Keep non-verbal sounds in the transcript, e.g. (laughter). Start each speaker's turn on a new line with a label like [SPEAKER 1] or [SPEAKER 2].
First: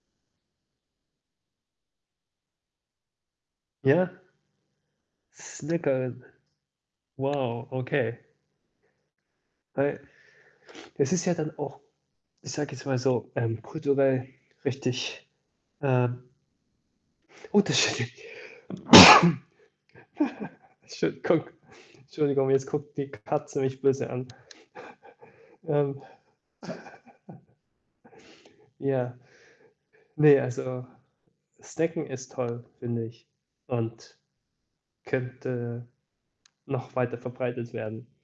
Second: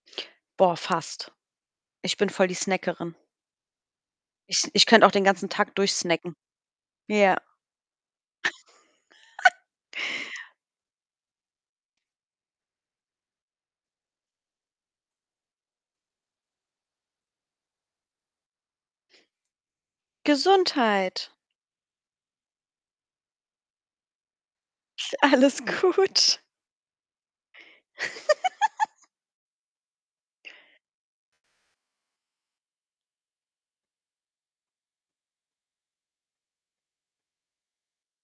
[SPEAKER 1] Boah, fast. Ich bin voll die Snackerin.
[SPEAKER 2] Ja.
[SPEAKER 1] Ich ich könnte auch den ganzen Tag durch
[SPEAKER 2] Snackerin.
[SPEAKER 1] snacken. Ja.
[SPEAKER 2] Wow, okay.
[SPEAKER 1] (laughs)
[SPEAKER 2] Weil, das ist ja dann auch ich sage jetzt mal so, ähm, kulturell richtig, ähm unterschiedlich. (sneezes) (chuckles)
[SPEAKER 1] Gesundheit.
[SPEAKER 2] Entschuldigung. Entschuldigung, jetzt guckt die Katze mich böse an. (chuckles)
[SPEAKER 1] Ist alles
[SPEAKER 2] Ähm
[SPEAKER 1] gut.
[SPEAKER 2] (chuckles)
[SPEAKER 1] (laughs)
[SPEAKER 2] Ja. Ne, also, Snacken ist toll, finde ich und könnte noch weiter verbreitet werden.